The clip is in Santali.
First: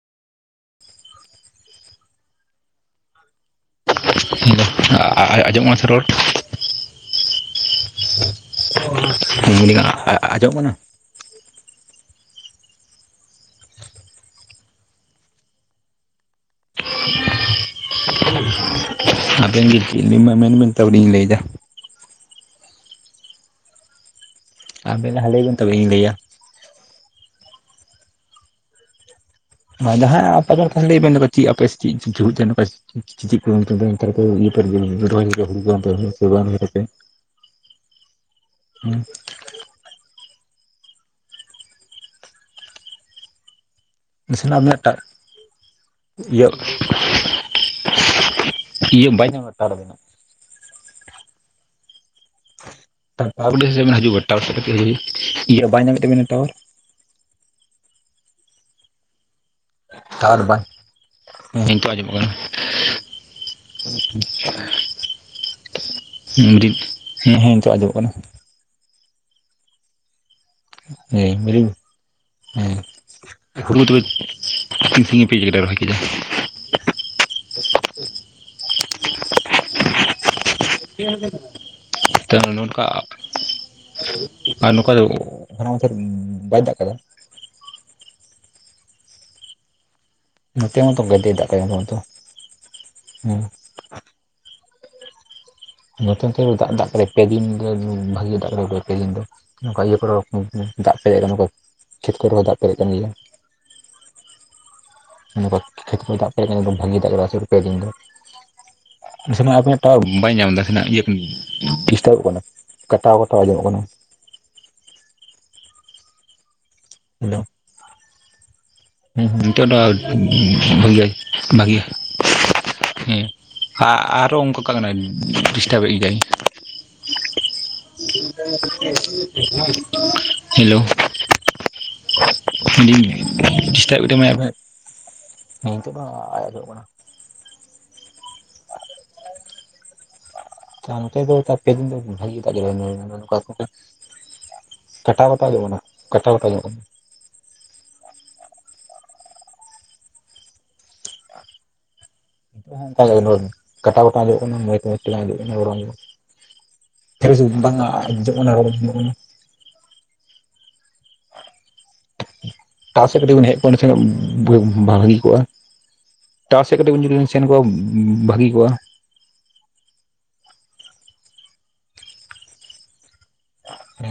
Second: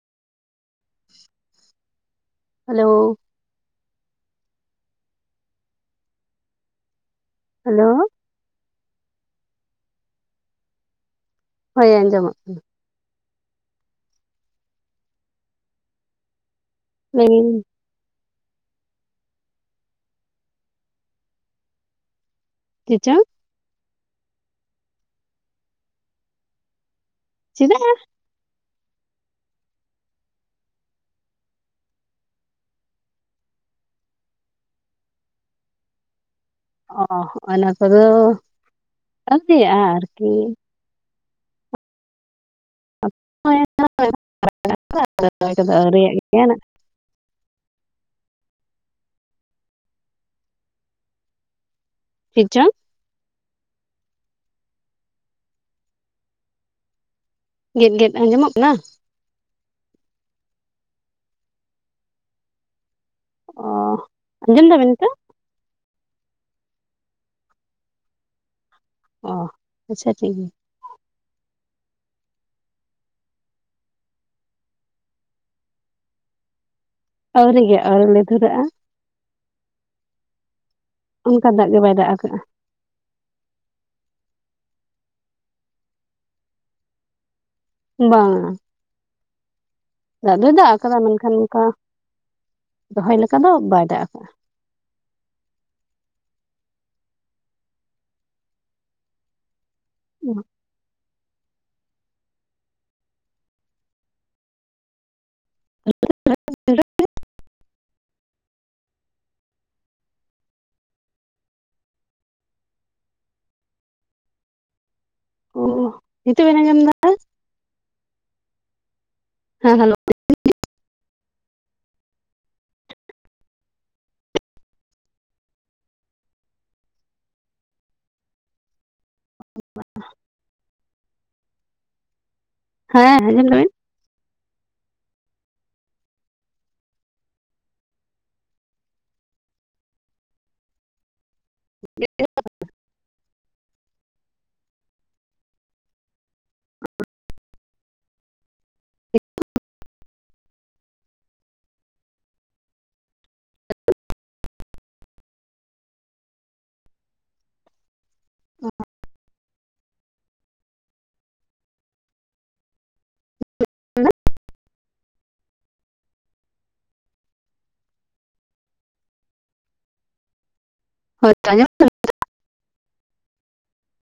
ᱦᱮᱞᱳ ᱟᱡᱚᱢᱚᱜ ᱠᱟᱱᱟ ᱥᱮ ᱨᱚᱲ ᱦᱮᱞᱳ ᱞᱟ. ᱭ ᱫᱟ. ᱧ ᱟᱸᱡᱚᱢ ᱠᱟᱱᱟ ᱦᱳᱭ ᱟᱸᱡᱚᱢᱚᱜ ᱠᱟᱱᱟ [unintelligible] ᱟᱵᱮᱱ ᱜᱮ ᱢᱮᱱ ᱵᱮᱱ ᱛᱟᱯᱚᱨᱮᱧ ᱞᱟᱹᱭᱫᱟ ᱪᱮᱫ ᱪᱚᱝ ᱟᱵᱮ ᱞᱟᱦᱟ ᱞᱟᱹᱭ ᱵᱤᱱ ᱛᱚᱵᱮ ᱤᱧ ᱞᱟᱹᱭᱟ ᱪᱮᱫᱟᱜ ᱡᱟᱦᱟᱸᱭ ᱟᱯᱷᱟ ᱞᱟᱹᱭ ᱵᱮᱱ ᱪᱮᱫ ᱟᱯᱮ ᱪᱮᱫ ᱪᱮᱫ ᱡᱷᱩ ᱪᱚᱝ ᱪᱮᱫ ᱪᱮᱫ ᱚᱱᱛᱮ ᱫᱚ ᱚᱱᱛᱮ ᱨᱮᱠᱚ ᱤᱭᱟᱹ ᱠᱚ ᱨᱚᱦᱚᱭ ᱟᱠᱟᱫᱟ ᱦᱩᱲᱩ ᱠᱚ ᱥᱮ ᱚᱱᱛᱮ ᱫᱚ ᱵᱟᱝ ᱚ ᱚᱱᱟ ᱠᱚᱫᱚ ᱦᱮᱸ ᱟᱣᱨᱤᱭᱟᱜ ᱟ ᱟᱨᱠᱤ ᱱᱟᱥᱮᱱᱟᱜ ᱟᱵᱤᱱᱟᱜ ᱴᱟ ᱠᱚᱫᱚ ᱟᱹᱣᱨᱤᱭᱟᱜ ᱜᱮᱭᱟ ᱤᱭᱟᱹ ᱤᱭᱟᱹ ᱵᱟᱭ ᱧᱟᱢ ᱮᱫᱟ ᱴᱟᱣᱟᱨ ᱟᱵᱤᱱᱟᱜ [inaudible] ᱪᱮᱫ ᱪᱚᱝ ᱴᱟᱣᱟᱨ ᱠᱷᱩᱱᱴᱤᱡ ᱥᱮᱫ ᱦᱤᱡᱩᱜ ᱵᱤᱱ ᱤᱭᱟᱹ ᱵᱟᱭ ᱧᱟᱢᱮᱫ ᱛᱟᱵᱮᱱᱟ ᱴᱟᱣᱟᱨ ᱜᱮᱫ ᱜᱮᱫ ᱟᱸᱡᱚᱢᱚᱜ ᱠᱟᱱᱟ ᱴᱟᱣᱟᱨ ᱵᱟᱭ ᱦᱮᱸ ᱱᱤᱛᱚᱜ ᱟᱸᱡᱚᱢᱚᱜ ᱠᱟᱱᱟ ᱚ ᱟᱸᱡᱚᱢ ᱫᱟᱵᱤᱱ ᱱᱤᱛᱚᱜ [inaudible] ᱦᱤᱸ ᱦᱮᱸ ᱦᱮᱸ ᱱᱤᱛᱚᱜ ᱟᱡᱚᱢᱚᱜ ᱠᱟᱱᱟ ᱚ ᱟᱪᱪᱷᱟ ᱴᱷᱤᱠ ᱜᱮᱭᱟ ᱦᱮᱸ [unintelligible] ᱦᱮᱸ ᱦᱩᱲᱩ ᱛᱚᱵᱮ ᱛᱤᱱ ᱥᱟᱸᱜᱤᱧ ᱯᱮ ᱨᱚᱦᱚᱭ ᱠᱮᱫᱟ ᱟᱹᱣᱨᱤ ᱜᱮ ᱟᱣᱨᱤ ᱞᱮ ᱫᱷᱩᱨᱟᱜ-ᱟ ᱚᱱᱠᱟ ᱫᱟᱜ ᱜᱮ ᱵᱟᱭ ᱫᱟᱜ ᱛᱚ ᱟᱠᱟᱜᱼᱟ ᱱᱚᱝᱠᱟ ᱟᱨ ᱱᱚᱝᱠᱟ ᱫᱚ ᱦᱚᱞᱟ ᱢᱟᱫᱷᱮᱨ ᱵᱟᱭ ᱫᱟᱜ ᱟᱠᱟᱫᱟ ᱵᱟᱝ-ᱟ ᱫᱟᱜ ᱫᱚᱭ ᱫᱟᱜ ᱱᱚᱛᱮ ᱟᱠᱟᱫᱟ ᱢᱟᱛᱚ ᱜᱟᱡᱮ ᱢᱮᱱᱠᱷᱟᱱ ᱫᱟᱜ ᱚᱱᱠᱟ ᱠᱟᱫᱟᱭ ᱱᱚᱛᱮ ᱨᱚᱦᱚᱭ ᱞᱮᱠᱟ ᱦᱮᱸ ᱫᱚ ᱵᱟᱭ ᱫᱟᱜ ᱟᱠᱟᱫᱟ᱾ ᱱᱚᱛᱮ ᱛᱮ ᱫᱟᱜ ᱫᱟᱜ ᱯᱮ ᱫᱤᱱ ᱫᱚ ᱵᱷᱟᱜᱮ ᱫᱟᱜ ᱠᱮᱫ-ᱟ ᱯᱮ ᱫᱤᱱ ᱫᱚ ᱱᱚᱝᱠᱟ ᱤᱭᱟᱹ ᱠᱚᱨᱮ ᱫᱟᱜ ᱯᱮᱨᱮᱡ ᱟᱠᱟᱱᱟ ᱱᱚᱠᱟ ᱠᱷᱮᱛ ᱠᱚᱨᱮ ᱦᱚᱸ ᱫᱟᱜ ᱯᱮᱨᱮᱡ ᱟᱠᱟᱱ ᱜᱮᱭᱟ᱾ ᱠᱷᱮᱛ ᱠᱚ ᱫᱟᱜ ᱯᱮ ᱵᱷᱟᱜᱤ ᱫᱟᱜ ᱠᱮᱫ ᱯᱮ ᱫᱤᱱ ᱫᱚ᱾ ᱱᱟᱥᱮ ᱱᱟᱜ ᱟᱯᱮ ᱴᱟᱣᱟᱨ ᱵᱟᱭ ᱧᱟᱢ ᱮᱫᱟ ᱟᱰᱤᱡᱩᱨ ᱤᱭᱟᱹ ᱰᱤᱥᱴᱟᱵ ᱠᱟᱱᱟ᱾ ᱠᱟᱴᱟᱣ ᱠᱟᱴᱟᱣ ᱟᱸᱡᱚᱢᱚᱜ ᱠᱟᱱᱟ᱾ ᱚ ᱱᱤᱛᱚᱜ ᱵᱮᱱ ᱟᱸᱡᱚᱢ ᱮᱫᱟ? ᱦᱮᱞᱳ ᱦᱮᱸ ᱦᱮᱸ ᱱᱤᱛᱚᱜ ᱵᱷᱟᱹᱜᱮ ᱵᱷᱟᱹᱜᱮ ᱦᱮᱸ ᱟᱨ ᱦᱚᱸ ᱚᱱᱠᱟᱠᱟ ᱠᱟᱱᱟ ᱰᱤᱥᱴᱟᱵᱽᱮᱫ ᱜᱮᱭᱟᱭ ᱦᱮᱞᱳ ᱦᱮᱸ ᱟᱸᱡᱚᱢ ᱫᱟᱵᱤᱱ ᱰᱤᱥᱴᱟᱵᱽᱮᱫ ᱛᱟᱵᱩᱱᱟ ᱚ ᱱᱤᱛᱚᱜ ᱫᱚ ᱟᱸᱡᱚᱢᱚᱜ ᱠᱟᱱᱟ᱾ ᱱᱚᱛᱮ ᱫᱚ ᱟᱨ ᱯᱮ ᱫᱤᱱ ᱫᱚ ᱵᱷᱟᱜᱤ ᱫᱟᱜ ᱡᱚᱨᱚ ᱮᱱᱟ ᱟᱫᱚ ᱚᱠᱟ ᱠᱚᱨᱮ ᱠᱟᱴᱟᱣ ᱠᱟᱛᱮ ᱟᱸᱡᱚᱢᱚᱜ ᱠᱟᱱᱟ ᱠᱟᱴᱟᱣ ᱠᱟᱛᱮ ᱟᱸᱡᱚᱢᱚᱜ ᱠᱟᱱᱟ᱾ ᱚᱱᱠᱟ ᱠᱟᱴᱟ ᱠᱚᱴᱟ ᱟᱡᱚᱜ ᱠᱟᱱᱟ ᱢᱚᱡᱽ ᱢᱚᱡᱽ ᱛᱮ ᱵᱟᱝ ᱟᱡᱚᱜ ᱠᱟᱱᱟ ᱚᱲᱚᱜ ᱯᱷᱮᱨᱮᱥ ᱵᱟᱝ ᱟᱸᱡᱚᱢᱚᱜ ᱠᱟᱱᱟ ᱨᱚᱲ ᱮᱴᱟᱜ ᱥᱮᱫ ᱡᱚᱫᱤ ᱵᱚᱱ ᱦᱮᱡ ᱠᱚᱜ-ᱟ ᱮᱰᱮ ᱵᱷᱟᱹᱜᱤ ᱠᱚᱜ-ᱟ ᱴᱟᱣᱟᱨ ᱥᱮᱫ ᱠᱟᱹᱴᱤᱡ ᱵᱤᱱ ᱡᱚᱫᱤ ᱵᱤᱱ ᱥᱮᱱ ᱠᱚᱜ-ᱟ ᱵᱷᱟᱹᱜᱤ ᱠᱚᱜ-ᱟ᱾ ᱦᱳᱭ ᱛᱚ ᱟᱸᱡᱚᱢᱚᱜ ᱠᱟᱱᱟ